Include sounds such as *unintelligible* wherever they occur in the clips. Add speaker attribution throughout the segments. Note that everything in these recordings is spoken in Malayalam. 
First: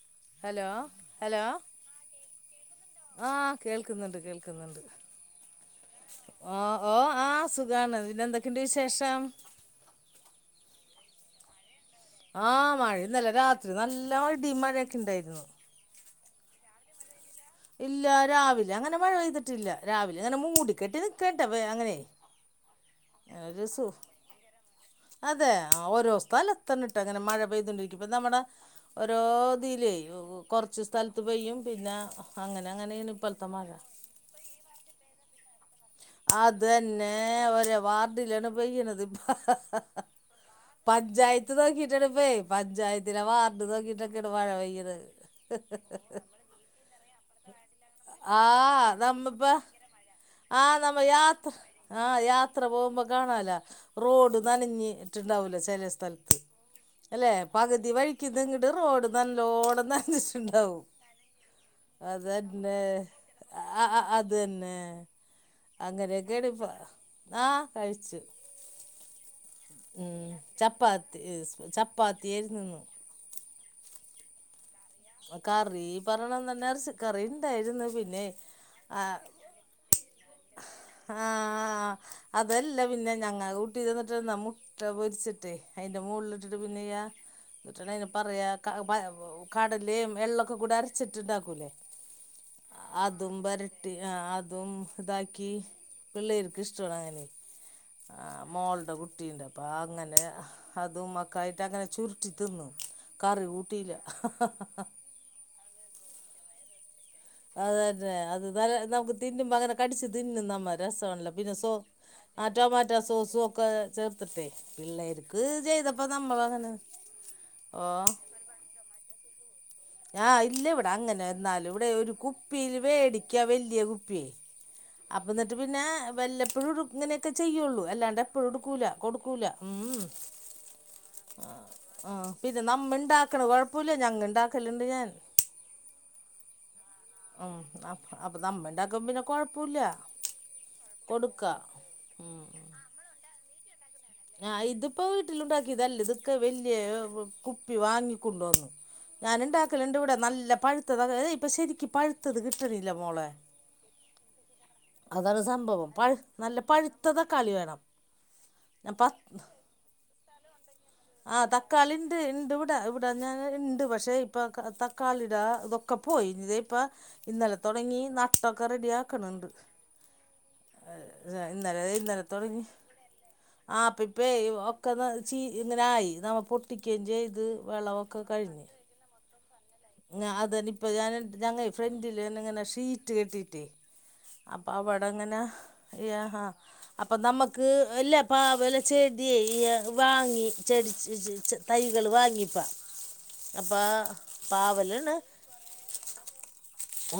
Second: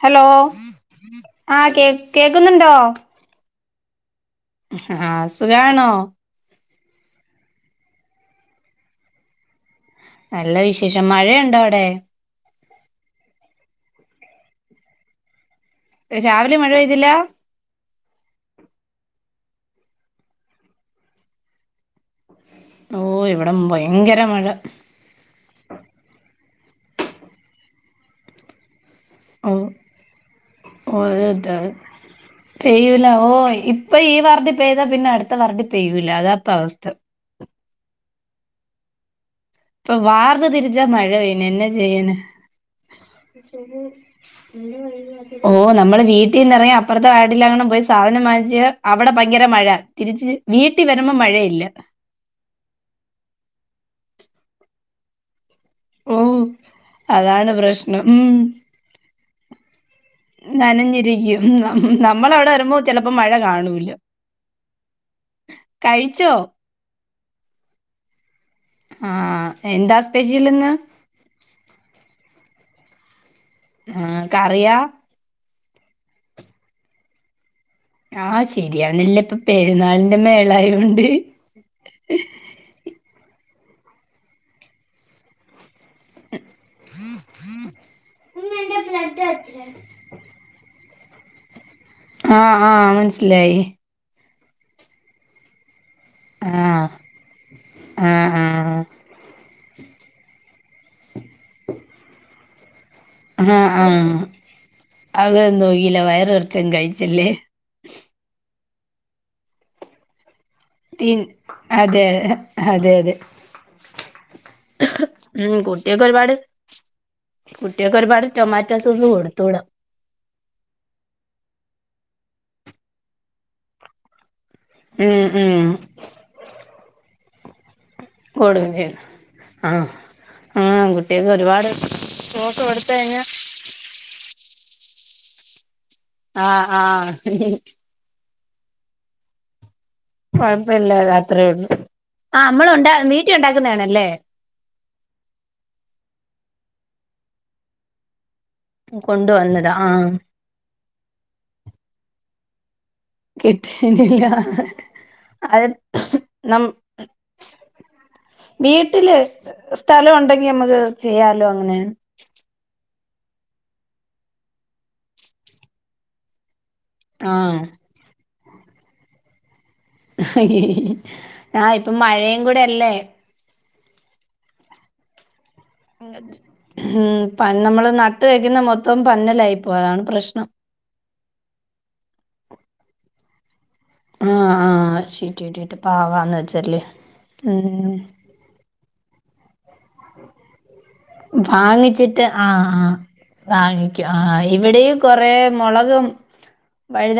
Speaker 1: ഹലോ ആഹ് കേ കേക്ക്ന്ന്ണ്ടോ?
Speaker 2: ആഹ് കേൾക്ക്ന്ന്ണ്ട് കേൾക്ക്ന്ന്ണ്ട്.
Speaker 1: ആഹ് സുഖാണോ
Speaker 2: ഓ ഓ ആഹ് സുഖാണ് പിന്നെന്തൊക്കെണ്ട് വിശേഷം?
Speaker 1: നല്ല വിശേഷം, മഴയ്ണ്ടോ അവ്ടെ?
Speaker 2: ആഹ് മഴന്നലെ രാത്രി നല്ല ഇടിം മയൊക്കെണ്ടായിര്ന്നു.
Speaker 1: രാവിലെ മഴ പെയ്തില്ല?
Speaker 2: ഇല്ല രാവിലങ്ങനെ മഴ പെയ്തിട്ടില്ല രാവിലങ്ങനെ മൂടിക്കെട്ടി നിക്കേട്ടെനിക്കണ്ട് വേ അങ്ങനേ
Speaker 1: ഓ ഇവിടെ
Speaker 2: ഒര് സൂഹ്
Speaker 1: ഭയങ്കര മഴ
Speaker 2: അതെ ആഹ് ഓരോ സ്ഥലത്താണ് ഇങ്ങനെ മഴ പെയ്തോണ്ടിരിക്കും, ഇപ്പ നമ്മടെ
Speaker 1: ഓ
Speaker 2: ഓരോതിലേ കൊറച്ച് സ്ഥലത്ത്
Speaker 1: ഒരുത്
Speaker 2: പെയ്യും പിന്നാ അങ്ങനങ്ങനേണ് ഇപ്പള്ത്തെ മഴ.
Speaker 1: ഇപ്പ ഈ വാർഡീ പെയ്താ പിന്നെടുത്ത വാർഡി പെയ്യൂല അതാപ്പ അവസ്ഥ
Speaker 2: അതന്നേ ഓരോ വാർഡിലാണ് പെയ്യ്ണത് ഇപ്പോ
Speaker 1: ഇപ്പൊ വാർഡ് തിരിച്ചാ മഴ പെയ്യുന്നെ
Speaker 2: പഞ്ചായത്തി
Speaker 1: എന്നാ ചെയ്യാനാ
Speaker 2: നോക്കിട്ടാണ്പ്പേ പഞ്ചായത്തിലെ വാർഡ് നോക്കിട്ടൊക്കേണ് മഴ പെയ്യ്ണത്
Speaker 1: ഓ നമ്മള് വീട്ടീന്നെറങ്ങി അപ്പൊറത്തെ വാർഡിലെങ്ങാനും പോയി സാധനം
Speaker 2: ആ
Speaker 1: വാങ്ങിച്ചാ അവിടെ
Speaker 2: നമ്മിപ്പ
Speaker 1: ഭയങ്കര മഴ. തിരിച്ച് വീട്ടീ വരുമ്പോ മഴയില്ല
Speaker 2: ആഹ് യാത്ര പോകുമ്പോ കാണാലാ റോഡ് നനഞ്ഞീട്ട്ണ്ടാവൂല ചെല സ്
Speaker 1: ഓ
Speaker 2: സ്ഥലത്ത്, അല്ലെ
Speaker 1: അതാണ്
Speaker 2: പകുതു
Speaker 1: പ്രശ്നം ഉം
Speaker 2: വഴിക്ക്തിങ്ങട്ട് റോഡ് നല്ലോണം നനച്ച്
Speaker 1: നനഞ്ഞിരിക്കും, നം നമ്മളവ്ടെ വരുമ്പോ
Speaker 2: അതന്നെ
Speaker 1: ചെലപ്പോ മഴ കാണൂല. *inaudible*
Speaker 2: അങ്ങനോക്കേണിടപ്പോ, ആഹ് കഴിച്ച്.
Speaker 1: ആ ആഹ് എന്താ സ്പെഷ്യലിന്
Speaker 2: ചപ്പാത്തി സ്പെ ചപ്പാത്തി ഏര്ന്ന്
Speaker 1: ആഹ് കറിയാ
Speaker 2: പ്പ കറീ പറയണം തന്നെ എറച്ചി കറിണ്ടായിര്ന്ന്. പിന്നേ
Speaker 1: ആ ശരിയാണല്ലേ
Speaker 2: ആഹ്
Speaker 1: ഇപ്പൊ പെരുന്നാളിന്റെ മേളായോണ്ട്
Speaker 2: അഹ് അഹ് അത് അതെല്ല പിന്നെ ഞങ്ങ ഊട്ടി ഇരുന്നിട്ട് വന്ന് മുട്ട പൊരിച്ച്ട്ടേ അയിന്റെ മോള്ല് ട്ട് ട്ട് പിന്നയാ കിട്ട്ണേയ് പറയാ
Speaker 1: ഇന്ന്
Speaker 2: കാ
Speaker 1: എന്റെ
Speaker 2: പ
Speaker 1: ബ്ലഡ്
Speaker 2: ഉ
Speaker 1: വെച്ചത്
Speaker 2: ഈം എള്ളൊക്കെക്കൂടെ അരച്ചിട്ട്ണ്ടാക്കൂല്ലേ
Speaker 1: ആ ആ
Speaker 2: അതും
Speaker 1: മനസ്സിലായി
Speaker 2: പര ട്ടി ആഹ് അതും ഇതാക്കി
Speaker 1: ആ
Speaker 2: പിള്ളേർക്കിഷ്ടവാണങ്ങനേയ്,
Speaker 1: ആ ആ
Speaker 2: മോള്ടെ കുട്ടീണ്ട് അപ്പ അങ്ങനേ അതും മക്കളായിട്ടങ്ങനെ ചുര്ട്ടി തിന്നും കറി കൂട്ടില്ല്യ.
Speaker 1: അത് ഒന്നും നോക്കില്ല വയറ് നെറച്ചങ്ങ് കഴിച്ചല്ലേ
Speaker 2: അതന്നെ അത് നല്ല നമുക്ക് തിന്നുമ്പ അങ്ങനെ കടിച്ച്ച് തിന്നും നമ്മ,
Speaker 1: തിൻ
Speaker 2: രസവാണ്ല്ല പിന്നെ സോ
Speaker 1: അതെ
Speaker 2: ആഹ്
Speaker 1: അതെ
Speaker 2: റ്റോമാറ്റോ
Speaker 1: അതെ
Speaker 2: സോസും ഒക്കെ ചേർത്തിട്ടേ പിള്ളേർക്ക് ചെയ്തപ്പ നമ്മളു അങ്ങനേ
Speaker 1: കുട്ട്യേക്ക് ഒരുപാട് ടൊമാറ്റോ സോസ് കൊടുത്തൂട.
Speaker 2: ഞാ ഇല്ല ഇവടെ അങ്ങനെന്നാലും ഇവിടെ ഒരു കുപ്പില് വേടിക്കാ വല്യ കുപ്പ്യേ
Speaker 1: ഉം
Speaker 2: അപ്പന്നട്ട്
Speaker 1: ഉം
Speaker 2: പിന്നെ വല്ലപ്പോഴൂള്ളു ഇങ്ങനൊക്കെ ചെയ്യുള്ളൂ അല്ലാണ്ട് എപ്പഴും
Speaker 1: കൊടുക്കും
Speaker 2: എടുക്കൂല
Speaker 1: ചെയ്യും
Speaker 2: കൊടുക്കൂല
Speaker 1: ആഹ്
Speaker 2: ഉം.
Speaker 1: ആഹ് കുട്ടികൾക്ക്
Speaker 2: ആഹ്
Speaker 1: ഒരുപാട്
Speaker 2: ആഹ്
Speaker 1: ഷോക്ക്
Speaker 2: പിന്നെ
Speaker 1: കൊടുത്ത് കഴിഞ്ഞാ
Speaker 2: നമ്മണ്ടാക്ക്ണ കൊഴപ്പ പ്പൂല ഞങ്ങ ഇണ്ടാക്കല്ണ്ട് ഞാൻ
Speaker 1: ആഹ് ആഹ്
Speaker 2: അപ്പ നമ്മ ഇണ്ടാക്കുമ്പോ പിന്നെ കൊഴപ്പോല്ല
Speaker 1: കൊഴപ്പല്ല അത്രേള്ളൂ. ആഹ് മ്മളൊണ്ടാ വീട്ടി ഒണ്ടാക്കുന്നേ ആണല്ലേ
Speaker 2: ആഹ് ഇത്പ്പോ വീട്ടില് ഉണ്ടാക്ക്യേതല്ല ഇതൊക്കെ വെല്ല്യേ കുപ്പി വാങ്ങി ക്കൊണ്ടു വന്നു. ഞാന്
Speaker 1: കൊണ്ടുവന്നതാ
Speaker 2: ഇണ്ടാക്കല്ണ്ട്
Speaker 1: ആഹ്
Speaker 2: ഇവടെ നല്ല പഴുത്തത് അതെ ഇപ്പ ശെരിക്ക് പഴുത്തത് ക്ടിട്ടണില്ല മോളെ.
Speaker 1: കിട്ടാനില്ല
Speaker 2: അതാണ്
Speaker 1: അത്
Speaker 2: സംഭവം പഴ് നല്ല പഴ്ത്ത തക്കാളി വേണം. ഞാൻ
Speaker 1: വീട്ട്ല്
Speaker 2: പത്ത്
Speaker 1: സ്ഥലോണ്ടെങ്കി ഞമ്മക്ക് ചെയ്യാലോ അങ്ങനെ
Speaker 2: ഇണ്ട് ഇവിടെ ഇവടെ ഞാൻ ണ്ട് പക്ഷെ ഇപ്പ തക്കാളിടെ ഇതൊക്കെ പോയി തേ ഇപ്പ ഇന്നലെ
Speaker 1: ആഹ്
Speaker 2: തൊടങ്ങി നട്ടൊക്കെ റെട്യാ ക്ക്ണ് ണ്ട്.
Speaker 1: ആഹ്
Speaker 2: ഇന്നലെ
Speaker 1: ഇപ്പം
Speaker 2: ഇന്നലെ
Speaker 1: മഴയും കൂടെ
Speaker 2: തൊടങ്ങി
Speaker 1: അല്ലേ
Speaker 2: ആപ്പ ഇപ്പേ ഒക്കെ ന്ന ചീ ഇങ്ങനെ ആയി നമ്മ പൊട്ടിക്കേം ചെയ്ത് വെളവൊക്കെ കഴിഞ്ഞ്.
Speaker 1: ഇപ്പം പന്നലൈം
Speaker 2: അതന്ന ഇപ്പ ഞാന ഞങ്ങ ഫ്രണ്ടില് ഇങ്ങനെ ഷീറ്റ് കെട്ടീറ്റേ
Speaker 1: ആഹ്
Speaker 2: അപ്പ
Speaker 1: ആഹ്
Speaker 2: അവടെ ഇങ്ങനെ
Speaker 1: ഷീറ്റ് കിട്ടിയിട്ട്
Speaker 2: യാ
Speaker 1: പാവാന്ന്
Speaker 2: ആഹ്
Speaker 1: വെച്ചല്ലേ
Speaker 2: അപ്പ നമ്മക്ക്
Speaker 1: ഉം
Speaker 2: ഇല്ല പ്പ് പാവല ചെഡ്യേ വാങ്ങി ചെടി ഇജ് ച്ച് തൈകള്
Speaker 1: വാങ്ങിച്ചിട്ട്
Speaker 2: വാങ്ങീ പ്പ അപ്പാ
Speaker 1: ഇവിടീം കൊറേ മൊളകും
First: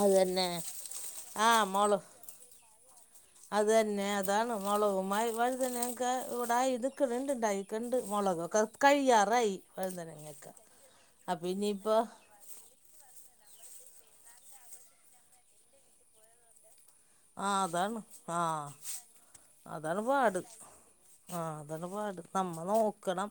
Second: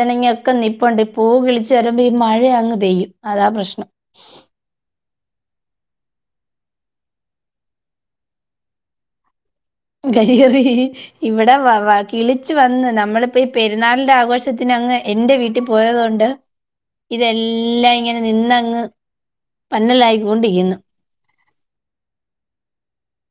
Speaker 2: അത് തന്നെ
Speaker 1: ഒക്ക നിപ്പുണ്ട് പൂ കിളിച്ച് വരുമ്പോ ഈ മഴ അങ്ങ് പെയ്യും അതാ പ്രശ്നം
Speaker 2: അതന്നെ അതാണ് മൊളകും മായി വഴുതനേക്കെ ഇവടെ ഇത്ക്ക്ണ്ണ്ട് ഇണ്ടായിക്ക്ണ്ണ്ട് മൊളകൊക്കെ കഴിയാറായി. വഴുതനങ്ങൊക്കെ
Speaker 1: കയറി
Speaker 2: അപ്പം
Speaker 1: ഇവടെ വ വാ
Speaker 2: ഇനിയിപ്പോൾ
Speaker 1: കിളി ച്ച് വന്ന് നമ്മള്പ്പോ ഈ പെരുന്നാളിന്റെ ആഘോഷത്തിന് അങ്ങ് എന്റെ വീട്ടി പോയതുകൊണ്ട്
Speaker 2: ആ
Speaker 1: ഇതെല്ലാം
Speaker 2: അതാണ്
Speaker 1: ഇങ്ങനെ
Speaker 2: ആ
Speaker 1: നിന്ന അങ്ങ് പന്നലായി കോണ്ടിക്ക്ന്നു
Speaker 2: ആഹ് അതാണ് പാട് നമ്മ നോക്കണം.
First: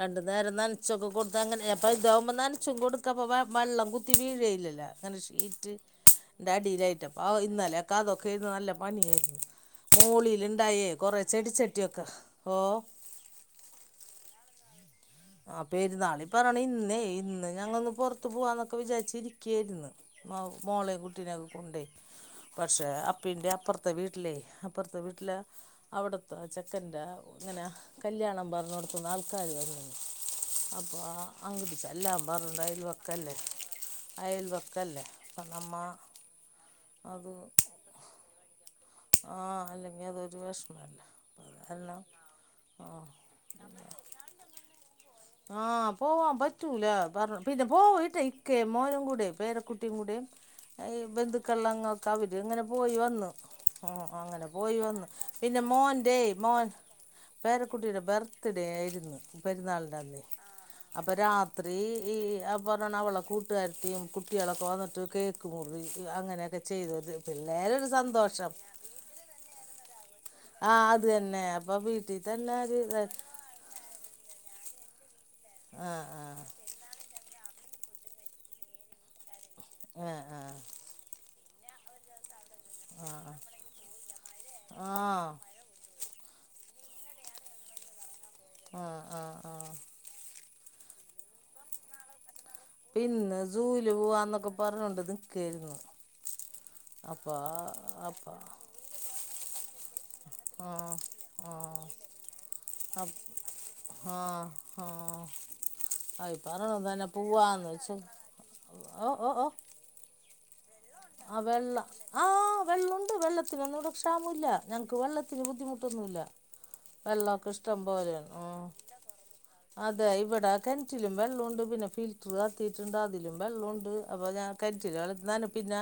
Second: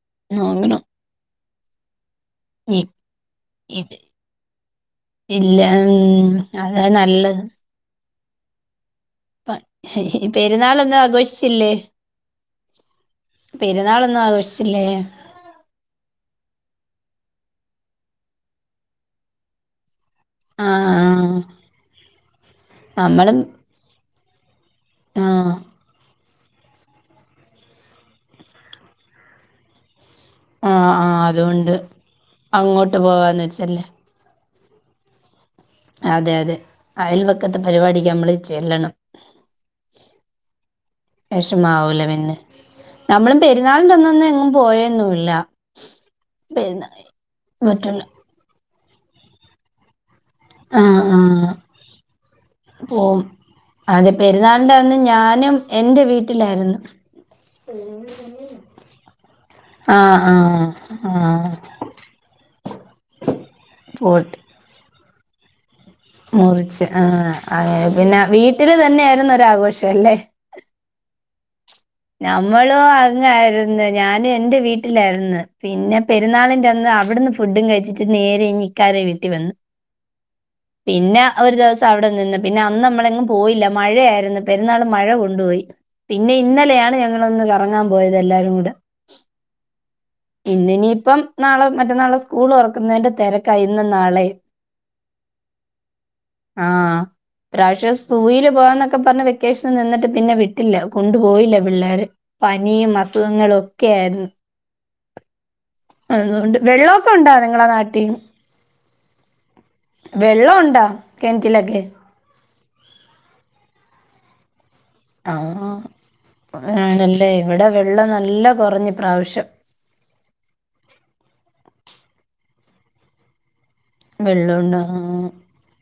Speaker 2: രണ്ടു നേരം
Speaker 1: നോക്കണം
Speaker 2: നനച്ചൊക്കെ കൊട് അത ങ്ങനെ അപ്പ ഇതാകുമ്പോ നനച്ചും
Speaker 1: ഇ
Speaker 2: കൊട്ക്ക. അപ്പ വള്ളം
Speaker 1: ഇത്
Speaker 2: കുത്തി വീഴേല്ലല്ലോ അങ്ങനെ
Speaker 1: ഇല്ല
Speaker 2: ഷീറ്റ്
Speaker 1: ഉം
Speaker 2: ത
Speaker 1: അതാ
Speaker 2: അടീലൈറ്റ് അപ്പ
Speaker 1: നല്ലത്
Speaker 2: ഇന്നലേക്ക അതൊക്കെ ഇന്ന് നല്ല പണിയായിര്ന്നു.
Speaker 1: പ-
Speaker 2: മോളില്ണ്ടായേ
Speaker 1: പെരുന്നാളൊന്നും
Speaker 2: കൊറേ
Speaker 1: ആഘോഷിച്ചില്ലേ
Speaker 2: ചെടിച്ചട്ടി ഒക്കെ അപ്പോ
Speaker 1: പെരുന്നാളൊന്നും ആഘോഷിച്ചില്ലേ
Speaker 2: ആഹ് പെരുന്നാള് ഈ പറേണെ ഇന്നേ ഇന്ന് ഞങ്ങ ഒന്ന് പൊറത്ത് പോകാന്നൊക്കെ വിചാരിച്ച് ഇരിക്കേര്ന്ന്. മൗ
Speaker 1: ആ
Speaker 2: മോളെ
Speaker 1: ആ.
Speaker 2: കുട്ടീനെക്കെ കൊണ്ടെ പക്ഷെ
Speaker 1: നമ്മളും
Speaker 2: അപ്പീന്റെ അപ്പൊർത്തെ വീട്ടിലേയ് അപ്പൊർത്തെ
Speaker 1: ആ
Speaker 2: വീട്ടിലേ അവട്ത് ത്തെ ചെക്കന്റെ ഇങ്ങനെ കല്യാണം പർഞ്ഞോടത്ത്ന്ന് ആൾക്കാര് വര്ണന്ന്
Speaker 1: ആ
Speaker 2: അപ്പാ
Speaker 1: ആ അതുകൊണ്ട്
Speaker 2: അങ്ങട്ട് ചെല്ലാം പർഞ്ഞ്ണ്ട് അയൽ
Speaker 1: അങ്ങോട്ട്
Speaker 2: വക്കല്ലേ
Speaker 1: പോവാന്ന് വെച്ചല്ലേ
Speaker 2: അയൽവക്കല്ലെ അപ്പ നമ്മ
Speaker 1: അതെ അതെ അയൽവക്കത്തെ പരിപാടിക്ക് നമ്മള് ചെല്ലണം
Speaker 2: ആഹ് അല്ലെങ്കി അതൊരു വെഷ്മല്ലെ കാരണം
Speaker 1: വിഷമാവൂല
Speaker 2: ആഹ്
Speaker 1: ഇന്നൊന്നെങ്ങും പോയന്നൂൽ
Speaker 2: ആഹ് പോവാം പറ്റൂല. പറ പിന്നെ
Speaker 1: മറ്റുള്ള
Speaker 2: പോവിട്ടെ ക്കേ മോനും കൂടെ പേരക്കുട്ടീം കൂടെ
Speaker 1: ആ
Speaker 2: അയ് ഈ
Speaker 1: ആ
Speaker 2: ബന്ധുക്കെളങ്ങക്ക് അവര് ഇങ്ങനെ പോയി
Speaker 1: പോവും
Speaker 2: വന്നു. ആഹ്
Speaker 1: അതെ
Speaker 2: അങ്ങനെ
Speaker 1: പെരുന്നാളിന്റെ
Speaker 2: പോയി
Speaker 1: അന്ന്
Speaker 2: വന്നു.
Speaker 1: ഞാനും
Speaker 2: പിന്നെ
Speaker 1: എന്റെ
Speaker 2: മോൻന്റെ മോൻ
Speaker 1: വീട്ടിലായിരുന്നു
Speaker 2: പേരക്കുട്ടീടെ ബർത്ത്ഡേ ആയിര്ന്ന് പെര്ന്നാൾ
Speaker 1: ആഹ് ആഹ്
Speaker 2: അപ്പ രാത്രി ഈ ആഹ് പറേണ അവളെ കൂട്ട്കാരത്തീം
Speaker 1: പോട്ട്
Speaker 2: കുട്ട്യാളൊക്കെ വന്ന്ട്ട് കേ ക്ക് മുറി അങ്ങനേക്കെ
Speaker 1: മുറിച്ച് ആ
Speaker 2: ചെയ്തത്
Speaker 1: അങ്ങനെ
Speaker 2: പിള്ളേരൊര്
Speaker 1: പിന്നെ
Speaker 2: സന്തോഷം
Speaker 1: വീട്ടില് തന്നെയായിരുന്നു ഒരാഘോഷം അല്ലേ
Speaker 2: ആഹ് അത് തന്നെ അപ്പ പി
Speaker 1: ഞമ്മളും അങ്ങായിര് ന്ന്. ഞാന് എന്റെ വീട്ടിലായിരുന്നു. പിന്നെ
Speaker 2: ആഹ് ആഹ്
Speaker 1: പെരുന്നാളിന്റ അന്ന് അവിട്ന്ന് ഫു ഫുഡും കഴിച്ചിട്ട് നേരെ ഇനി ഇക്കാരെ വീട്ടി വന്നു.
Speaker 2: ആഹ് ആഹ്
Speaker 1: പിന്നെ ഒരു ദിവസം അവിടെ നിന്ന്ണ്. പിന്നെ അന്ന് നമ്മളെങ്ങും പോയില്ല. മഴയായിരുന്നു പെരുന്നാള് മഴ
Speaker 2: ആഹ്
Speaker 1: കൊണ്ടോയി. പിന്നെ ഇന്നലെയാണ് ഞങ്ങളൊന്ന് കറങ്ങാൻ പോയത് എല്ലാരും കൂടി
Speaker 2: ആഹ് ആഹ് ആഹ്
Speaker 1: ഇന്ന് ഇിനിയിപ്പം നാളെ മറ്റന്നാളെ സ്കൂളൊറ
Speaker 2: ഇന്ന് സൂല് പോവാന്നൊക്കെ പറഞ്ഞോണ്ട് നിക്കായിരുന്നു.
Speaker 1: ആഹ്
Speaker 2: അപ്പ
Speaker 1: ഇപ്രാവശ്യം
Speaker 2: അപ്പ
Speaker 1: സൂവിയില് പോവാന്നൊക്കെ പറഞ്ഞ് വെ ക്കേഷൻ നിന്നിട്ട് പിന്നെ വിട്ടില്ല
Speaker 2: ആഹ്
Speaker 1: കൊണ്ടു പോയില്ല
Speaker 2: ആഹ്
Speaker 1: പിള്ളേര്. പനിയും
Speaker 2: അപ്
Speaker 1: അസുഖങ്ങളും ഒക്കെ ആയിരുന്നു.
Speaker 2: ആഹ് ആഹ്, അയി ഈ
Speaker 1: അതുകൊണ്ട്
Speaker 2: പറഞ്ഞതന്നെ
Speaker 1: വെള്ളമൊക്കെ ഉണ്ടോ നിങ്ങളെ
Speaker 2: പൂവാന്ന് വച്ച്
Speaker 1: നാട്ടി
Speaker 2: ഓ ഓ ഓ
Speaker 1: വെള്ളോ ഉണ്ടാ?
Speaker 2: ആഹ് വെള്ള ആഹ് വെള്ളുണ്ട് വെള്ളത്തിനൊന്നും ഇവിടെ ക്ഷാമുല്ല. ഞങ്ങക്ക് വെള്ളത്തിന്
Speaker 1: ആഹ്
Speaker 2: ബുദ്ധിമുട്ടൊന്നുല്ല.
Speaker 1: ആണല്ലേ ഇവിടെ വെള്ളം നല്ല
Speaker 2: ഉം
Speaker 1: കൊറഞ്ഞു ഇപ്രാവശ്യം.
Speaker 2: അതെ ഇവിടെ കൻറ്റിലും വെള്ളുണ്ട്. പിന്നെ ഫിൽറ്റർ ആക്കിയിട്ടുണ്ട് അതിലും ബെള്ളോണ്ട്. അപ്പ ഞാന്
Speaker 1: വെള്ളമുണ്ടോ
Speaker 2: *unintelligible* പിന്നെ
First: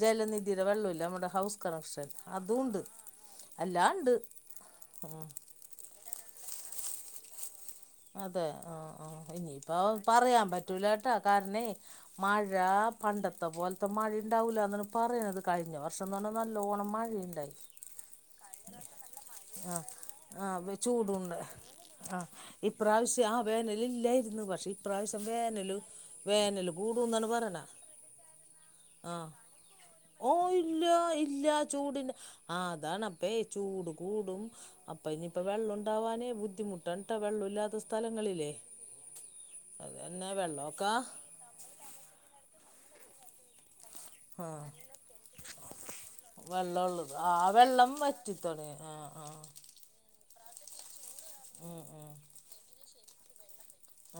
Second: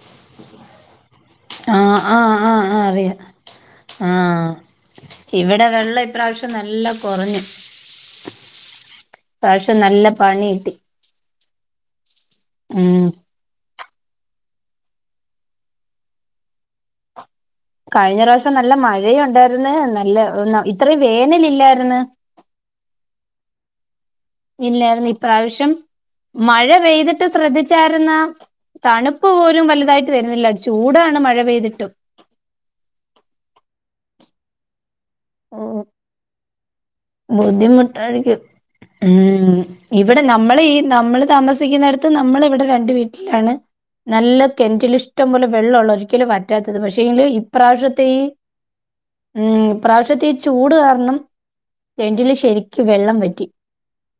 Speaker 2: ജലനിധിയുടെ വെള്ളോല്ലെ നമ്മുടെ ഹൗസ്
Speaker 1: ആഹ്
Speaker 2: കണക്ഷൻ
Speaker 1: ആഹ്
Speaker 2: അതൂ
Speaker 1: ആഹ്
Speaker 2: ഉണ്ട്.
Speaker 1: ആഹ് അറിയാം
Speaker 2: അല്ലാണ്ട്
Speaker 1: ആഹ്
Speaker 2: ഉം
Speaker 1: ഇവിടെ വെള്ളം ഇപ്രാവശ്യം നല്ല കൊറഞ്ഞു.
Speaker 2: അതെ ആഹ് ആഹ് ഇനിയിപ്പ
Speaker 1: നല്ല
Speaker 2: പറയാൻ
Speaker 1: പണി കിട്ടി
Speaker 2: പറ്റൂലാ ല കാരണെ മഴ
Speaker 1: ഉം
Speaker 2: പണ്ട ത്ത പോൽത്തെ മഴ ഇണ്ടാവൂലാന്നാണ് പറയണത് കഴിഞ്ഞ വർഷന്നെർ ഞ്ഞാൽ നല്ലോണം മഴ ഇണ്ടായി.
Speaker 1: കഴിഞ്ഞ റാശ്യം നല്ല മഴയുണ്ടായിര്ന്ന്
Speaker 2: ആ
Speaker 1: നല്ല ന്ന ഇത്രയും വേനല് ഇല്ലായിരുന്നു.
Speaker 2: ഇപ്രാവശ്യാ ആ വേനല് ഇല്ലായിര് ന്നു. പക്ഷെ ഇപ്രാവശ്യം വേനല്
Speaker 1: മഴ
Speaker 2: വേനല്
Speaker 1: പെയ്തിട്ട്
Speaker 2: കൂടുന്നാണ് പറയണ്.
Speaker 1: ശ്രദ്ധിച്ചായിരുന്ന തണുപ്പ്
Speaker 2: ആഹ്,
Speaker 1: പോലും വലുതായിട്ട് വരുന്നില്ല
Speaker 2: ഓഹ് ഇല്ല
Speaker 1: ചൂടാണ് മഴ
Speaker 2: ഇല്ല
Speaker 1: പെയ്തിട്ടും
Speaker 2: ചൂടില്ല ആഹ് അതാണ് അപ്പേ ചൂട് കൂടും അപ്പം ഇനിയിപ്പ വെള്ളം
Speaker 1: ഉം.
Speaker 2: ഉണ്ടാവാനേ ബുദ്ധിമുട്ട് *unintelligible*
Speaker 1: ബുദ്ധിമുട്ടായിരിക്കും ഉം
Speaker 2: അത്
Speaker 1: ഇവിടെ
Speaker 2: തന്നെ
Speaker 1: നമ്മള് ഈ
Speaker 2: വെള്ളമൊക്കെ
Speaker 1: നമ്മള് താമസിക്കുന്നിടത്ത് നമ്മളിവിടെ രണ്ട് വീട്ടിലാണ്. നല്ല
Speaker 2: ആ
Speaker 1: കെൻറ്റ്ലിഷ്ടം പോലെ വെള്ളഉള്ളൊരു ഒരിക്കലും വറ്റാത്തത്
Speaker 2: വെള്ളമുള്ളത്
Speaker 1: പക്ഷെങ്കില് ഇപ്രാവശ്യത്തെ ഈ
Speaker 2: ആഹ്
Speaker 1: പ്രാവശ്യത്തെ ഈ ചൂട് കാരണം കെൻറ്റില് ശെരിക്ക് വെള്ളം വറ്റി.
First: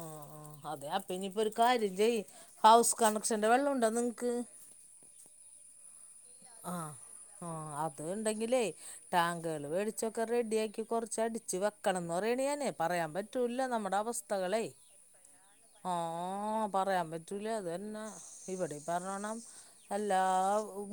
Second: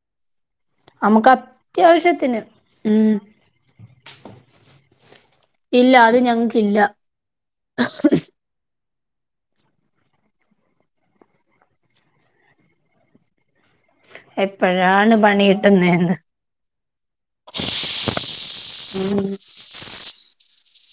Speaker 2: ആഹ്, ആഹ് അതെ അപ്പ
Speaker 1: നമുക്ക്
Speaker 2: ഇനിയിപ്പോ ഒരു കാര്യം ചെയ്യ്
Speaker 1: അത്യാവശ്യത്തിന്
Speaker 2: ഹൗസ്
Speaker 1: ഉം
Speaker 2: കണക്ഷന്റെ വെള്ളം ഉണ്ടോ നിങ്ങ്ക്ക്?
Speaker 1: ഇല്ല അത് ഞങ്ങ്ക്കില്ല.
Speaker 2: ആഹ് അത് ഇണ്ടെങ്കിലേ ടാങ്ക്ള് വേടിച്ചൊക്കെ റെഡിയാക്കി കൊറച്ച് അടിച്ച് വെക്കണംന്ന് പറയണ ഞാനേ പറയാൻ പറ്റൂല്ല നമ്മുടെ അവസ്ഥകളേ
Speaker 1: എപ്പഴാണ് പണി കിട്ടുന്നത്
Speaker 2: ആഹ് പറയാൻ പറ്റൂലേ അത്ന്നെ ഇവിടെ പറഞ്ഞോണം അല്ലാ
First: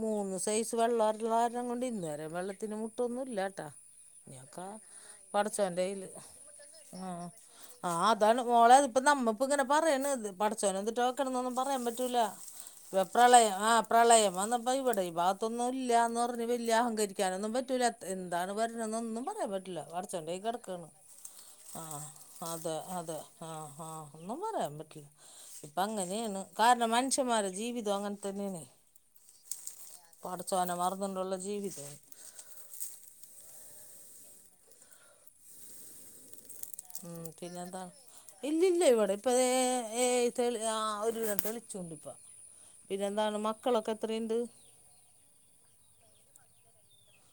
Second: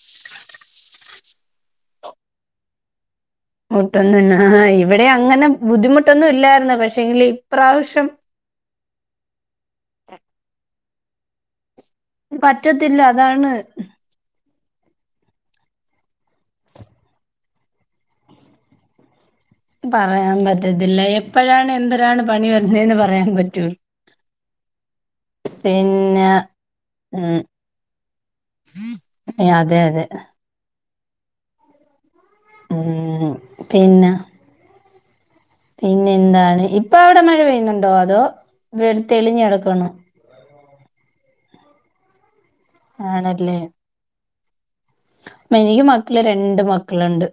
Speaker 2: മൂന്ന് സൈസ് വെള്ളം കാരണം കൊണ്ട് ഇന്ന് വരാം വെള്ളത്തിന് മുട്ടൊന്നുല്ല
Speaker 1: മുട്ടൊന്നും
Speaker 2: ക്ക
Speaker 1: ഇവിടെ അങ്ങനെ
Speaker 2: പഠച്ചോൻ്റയില്
Speaker 1: ബുദ്ധിമുട്ടൊന്നും ഇല്ലായിരുന്നു
Speaker 2: ആഹ്
Speaker 1: പക്ഷെങ്കില് ഇപ്രാവശ്യം
Speaker 2: അതാണ് മോളെ അ ഇപ്പോ നമ്മപ്പ ഇങ്ങന പറയണത് പഠച്ചോനോ എ ടോക്കണ എന്നൊന്ന് പറയാൻ പറ്റില്ല
Speaker 1: പറ്റത്തില്ല അതാണ്
Speaker 2: പ്രളയം ആഹ് പ്രളയം വന്നപ്പൊ അപ്പ ഇവിടെഈ ഭാഗത്തൊന്നും ഇല്ല എന്ന് പറഞ്ഞ് വല അഹങ്കരിക്കാനൊന്നും പറ്റൂല എന്താണ് വരണൊന്നും പറയാൻ പറ്റില്ല റില്ല
Speaker 1: പറയാൻ
Speaker 2: പടച്ചോൻ്റെയ്യിൽ കിടക്കാണ്
Speaker 1: പറ്റത്തില്ല എപ്പോഴാണ്
Speaker 2: ആഹ്
Speaker 1: എന്തരാണ് പണി
Speaker 2: അതെ
Speaker 1: വരുന്നേന്ന്
Speaker 2: അതെ
Speaker 1: പറയാൻ പറ്റൂ
Speaker 2: ആഹ് ആഹ് ഒന്നും പറയാൻ പറ്റില്ല ഇപ്പം
Speaker 1: പിന്നെ
Speaker 2: അങ്ങനെണ് കാരണം
Speaker 1: ഉം
Speaker 2: മനുഷ്യന്മാരെ ജീവിതം അങ്ങനെ തന്നെയാണ്
Speaker 1: അതെ അതെ
Speaker 2: പടച്ചാനേ മറന്നൊണ്ടുള്ള ജീവിതം
Speaker 1: ഉം പിന്നെ പിന്നെ എന്താണ് ഇപ്പ്?
Speaker 2: ഉം പിന്നെന്താണ് ഇല്ലില്ല.
Speaker 1: വെള്
Speaker 2: ഇവെടെ ഇപ്പൊ
Speaker 1: തെളിഞ്ഞ്
Speaker 2: ഏയ്
Speaker 1: കിടക്കണോ
Speaker 2: ഏഹ്. തെ ആഹ് ഒരുവിധം തെളിച്ചൊണ്ടിപ്പ. പിന്നെന്താണ്
Speaker 1: ആണല്ലേ
Speaker 2: മക്കളൊക്കെ എത്രയുണ്ട്?
Speaker 1: എനിക്ക് മക്കിള് രണ്ട് മക്കളൊണ്ട്.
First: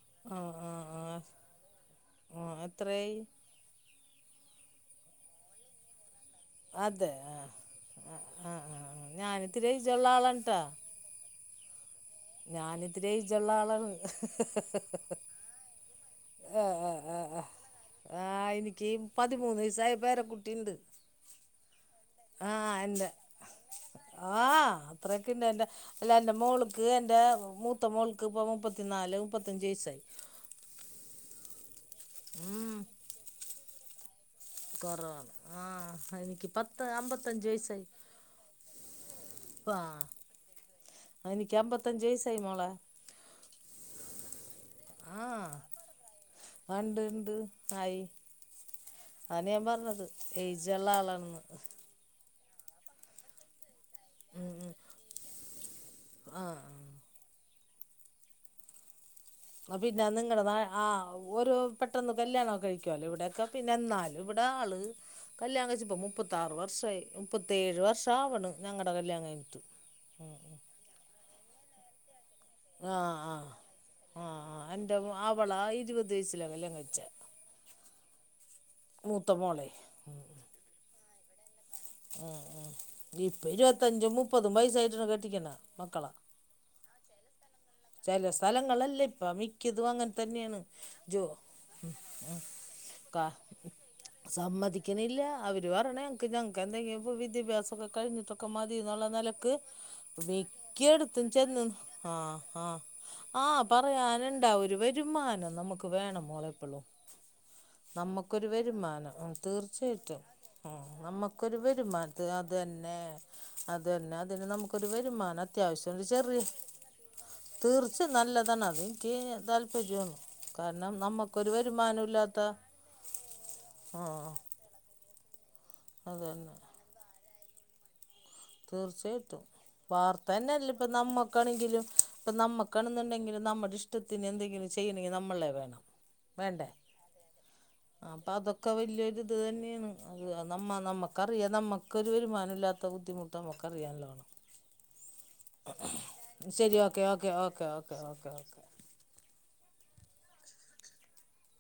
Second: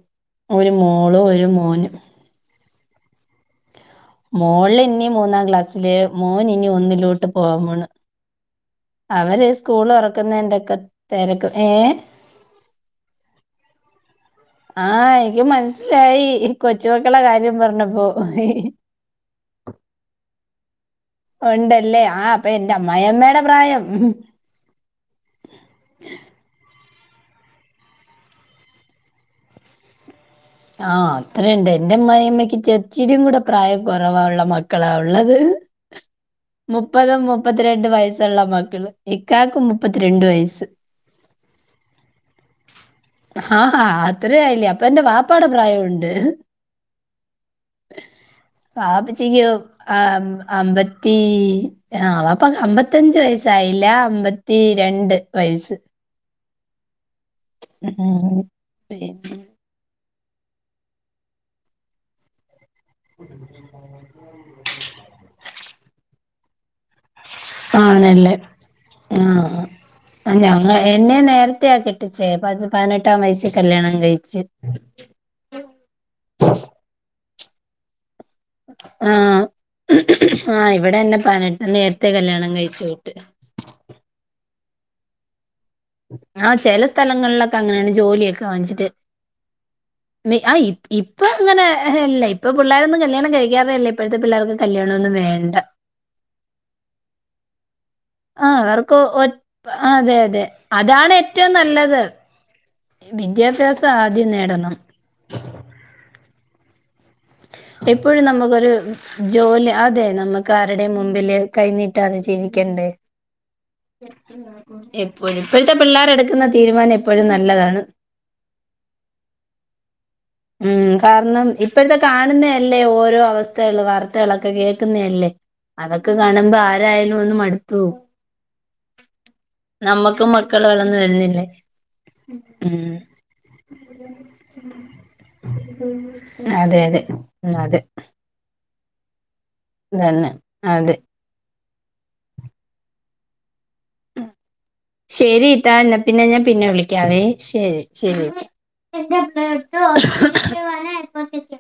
Speaker 1: ഒരു മോള് ഒരു മോന്.
Speaker 2: ഉം എത്രായി?
Speaker 1: മോള് ഇനി മൂന്നാം ക്ലാസില്, മോന് ഇനി ഒന്നിലോട്ട് പോവാൻ പോണ്.
Speaker 2: ആഹ് ആഹ് ആഹ്
Speaker 1: അവെര് സ്കൂള് എറക്കുന്നതെന്റക്കെ തെരക്ക്. ഏഹ്
Speaker 2: ഞാനിത്തിരി എയ്ജൊള്ള ആളാണ്.
Speaker 1: ആഹ് എനിക്ക് മനസ്സിലായി ഈ
Speaker 2: ഏഹ് ഏഹ്.
Speaker 1: കൊച്ചുമക്കളെ
Speaker 2: ആഹ് ആഹ്
Speaker 1: കാര്യം പറഞ്ഞപ്പോ
Speaker 2: ആ എനിക്ക് പതിമൂന്ന് വയസായ പേരകുട്ടിണ്ട്.
Speaker 1: ഒണ്ടല്ലേ. ആഹ് അപ്പ എന്റെ അമ്മായിമ്മടെ പ്രായം. ഉം
Speaker 2: ആഹ് തെരക്കിന്റെന്റേ. അല്ല, എന്റെ മോള്ക്ക് എന്റെ മൂത്ത മോൾക്ക് ഇപ്പ മുപ്പത്തിനാല്, മുപ്പത്തഞ്ചു വയസായി.
Speaker 1: ആഹ് അത്രയൊണ്ട്. എന്റെ അമ്മായമ്മയ്ക്ക്
Speaker 2: ഉം
Speaker 1: ചെച്ചിലും കൂടെ പ്രായം കൊറെവയൊള്ളേ. മക്കളാ
Speaker 2: കുറവാണ്
Speaker 1: ഒള്ളത്.
Speaker 2: ആ എനിക്ക് പത്ത്
Speaker 1: മുപ്പതും
Speaker 2: അമ്പത്തഞ്ച് വയസ്സായി
Speaker 1: മുപ്പത്തിരണ്ടും വയസൊള്ള മ ക്കള്. ഇക്കാക്ക്
Speaker 2: ആ
Speaker 1: മുപ്പത്തിരണ്ട് വയെസ്സ്.
Speaker 2: എനിക്ക് അമ്പത്തഞ്ച് വയസായി മോളെ.
Speaker 1: ആഹ് അത്ര ആയില്ലേ. അപ്പൊ എന്റെ വാപ്പാടെ പ്രായൊണ്ട്.
Speaker 2: ഒണ്ട് ഇണ്ട് ആയി.
Speaker 1: വാപ്പച്ചിക്ക്
Speaker 2: അതാണ് ഞാൻ പറഞ്ഞത്
Speaker 1: ആഹ്
Speaker 2: ഏജുള്ള
Speaker 1: അമ്പത്തി
Speaker 2: ആളാണെന്ന്
Speaker 1: ആഹ് വാപ്പാക്ക് അമ്പത്തഞ്ച് വയസ്സായില്ല. അമ്പത്തിരണ്ട് വയിസ്സ്.
Speaker 2: ആഹ്
Speaker 1: ആഹ് *unintelligible*
Speaker 2: ആഹ് പിന്നെ നിങ്ങളുടെ നാ ഒരു പെട്ടെന്ന് കല്യാണെക്കെ കഴിക്കും. ല്ലോ ഇവെടെയൊക്കെ പിന്നെന്നാലും. ഇവെടെ ആള് കല്യാണം കഴിച്ചി ഇപ്പോ മുപ്പത്താറ് വർഷായി.
Speaker 1: ആണല്ലേ.
Speaker 2: കല്യാണം കഴിഞ്ഞിട്ട്
Speaker 1: ആഹ് ഞങ്ങ എന്നെ നേ രെത്തെയാ കെട്ടിച്ചേ. പതി
Speaker 2: ആ
Speaker 1: പതിനെട്ടാം വയസ്സിൽ കല്ല്യാണം കഴിച്ചു.
Speaker 2: അവെള ഇരുപത് വയസ്സിലാ കല്യാണം കഴിച്ചേ. മൂത്തമോളേ. ഉം
Speaker 1: ആഹ് ഇവെടെന്നെ പതിനെട്ട്. നേരത്തെ കല്യാണം
Speaker 2: ഉം
Speaker 1: കഴിച്ചു വിട്ടു.
Speaker 2: ഇപ്പം ഇരുപത്തഞ്ചും മുപ്പതും വയസായിട്ടാണ് കെട്ടിക്കണേ. മക്കെളാ.
Speaker 1: ആ ചില സ്ഥലങ്ങളിലൊക്കെ അങ്ങനെയാണ്
Speaker 2: ചെല
Speaker 1: ജോലിയൊക്കെ വാങ്ങിച്ചിട്ട്
Speaker 2: സ്ഥലങ്ങളല്ലിപ്പ മിക്കെതും അങ്ങൻ
Speaker 1: മി ആ
Speaker 2: തന്നെണ്.
Speaker 1: ഇപ് ഇപ്പ
Speaker 2: ജോ
Speaker 1: അങ്ങനെ
Speaker 2: ഉം
Speaker 1: ഇല്ല.
Speaker 2: ഉം
Speaker 1: ഇപ്പൊ പിള്ളേരൊന്നും
Speaker 2: ക
Speaker 1: കല്യാണം കഴിക്കാറേ ഇല്ല. ഇപ്പഴത്തെ പിള്ളേർക്ക് കല്യാണമൊന്നും
Speaker 2: സമ്മതിക്കന്നില്ല.
Speaker 1: വേണ്ട.
Speaker 2: അവെര് പറയണേ എൻ ഞങ്ങെക്കെന്തെങ്കിലുക്കെ വിദ്യാഭ്യാസം. ക്കെ കഴിഞ്ഞിട്ടൊക്കെ
Speaker 1: ആ അവർക്ക്
Speaker 2: മതിന്നൊള്ള
Speaker 1: ഒ
Speaker 2: നെലക്ക്
Speaker 1: അതെ അതെ. അതാണ്
Speaker 2: മിക്കയെടുത്തും
Speaker 1: ഏറ്റവും
Speaker 2: ചെന്ന്
Speaker 1: നല്ലത്.
Speaker 2: ആഹ് ആഹ്. ആഹ്
Speaker 1: വിദ്യാഭ്യാസം ആദ്യം
Speaker 2: പറയാനുണ്ടാേ
Speaker 1: നേടണം.
Speaker 2: ഒരു വരുമാനം നമുക്ക് വേണം മോളേ എപ്പുളും.
Speaker 1: എപ്പോഴും
Speaker 2: നമ്മെക്കൊരു
Speaker 1: നമുക്കൊരു
Speaker 2: വരുമാനം ഉം
Speaker 1: ജോലി അതെ
Speaker 2: തീർച്ചയായിട്ടും.
Speaker 1: നമുക്ക് ആരുടെയും മുമ്പില്
Speaker 2: നമ്മെക്കൊരു
Speaker 1: കൈനീട്ടാതെ
Speaker 2: വരുമാനത്ത് അതു
Speaker 1: ജീവിക്കണ്ടേ?
Speaker 2: തന്നെ. അത് തന്നെ അതിന് നമ്മെക്കൊരു
Speaker 1: എപ്പോഴും
Speaker 2: വരുമാനം
Speaker 1: ഇപ്പോഴത്തെ
Speaker 2: അത്യാവശ്യം ഒരു ചെറിയ്
Speaker 1: പിള്ളേരെടുക്കുന്ന തീരുമാനം എപ്പോഴും നല്ലതാണ്.
Speaker 2: തീർച്ച നല്ലതാണ് അത്. എനിക്ക് താല്പര്യമാണ്.
Speaker 1: ഉം കാരണം
Speaker 2: നമുക്കൊരു
Speaker 1: ഇപ്പോഴത്തെ
Speaker 2: വരുമാനം ഇല്ലാത്ത
Speaker 1: കാണുന്നയല്ലേ, ഓരോ അവസ്ഥകള്
Speaker 2: ആഹ്
Speaker 1: വാർത്തകളെക്കെ കേക്കുന്നതല്ലേ. അതൊക്കെ
Speaker 2: അതന്നെ
Speaker 1: കാണുമ്പോ ആരായാലും ഒന്ന് മടുത്തു പോവും.
Speaker 2: തീർച്ചയായിട്ടും വാർത്ത
Speaker 1: നമ്മക്കും മക്കൾ
Speaker 2: തന്നെയല്ല ഇപ്പ
Speaker 1: വളർന്ന് വരുന്നില്ലേ
Speaker 2: നമ്മെക്കാണെങ്കിലും ഇപ്പ
Speaker 1: ഉം
Speaker 2: നമ്മെക്കാണെന്നൊണ്ടെങ്കിലും നമ്മെടെ ഇഷ് ത്തിന് എന്തെങ്കിലും ചെയ്യണെങ്കി നമ്മളേ വേണം വേണ്ടേ
Speaker 1: അതെ അതെ അതെ
Speaker 2: ആഹ് അതൊക്കെ വെല്യാരുയിത് തന്നെയാണ്
Speaker 1: തന്നെ
Speaker 2: അത് നമ്മ
Speaker 1: അതെ
Speaker 2: നമ്മെ ക്കറിയാം നമ്മെക്കൊരു വരുമാനം ഇല്ലാത്ത ബുദ്ധിമുട്ട് നമ്മെക്കറിയാ നല്ലോണം.
Speaker 1: ശെരിത്താ എന്നാ പിന്നെ ഞാൻ പിന്നെ
Speaker 2: ഓക്കെ
Speaker 1: വിളിക്കാവേ
Speaker 2: ഓക്കെ ഓക്കെ
Speaker 1: ശരി
Speaker 2: ഓക്കെ
Speaker 1: ശരി
Speaker 2: ഓക്കെ ഓക്കെ
Speaker 1: എട്ടാന എക്കറ്റ *unintelligible*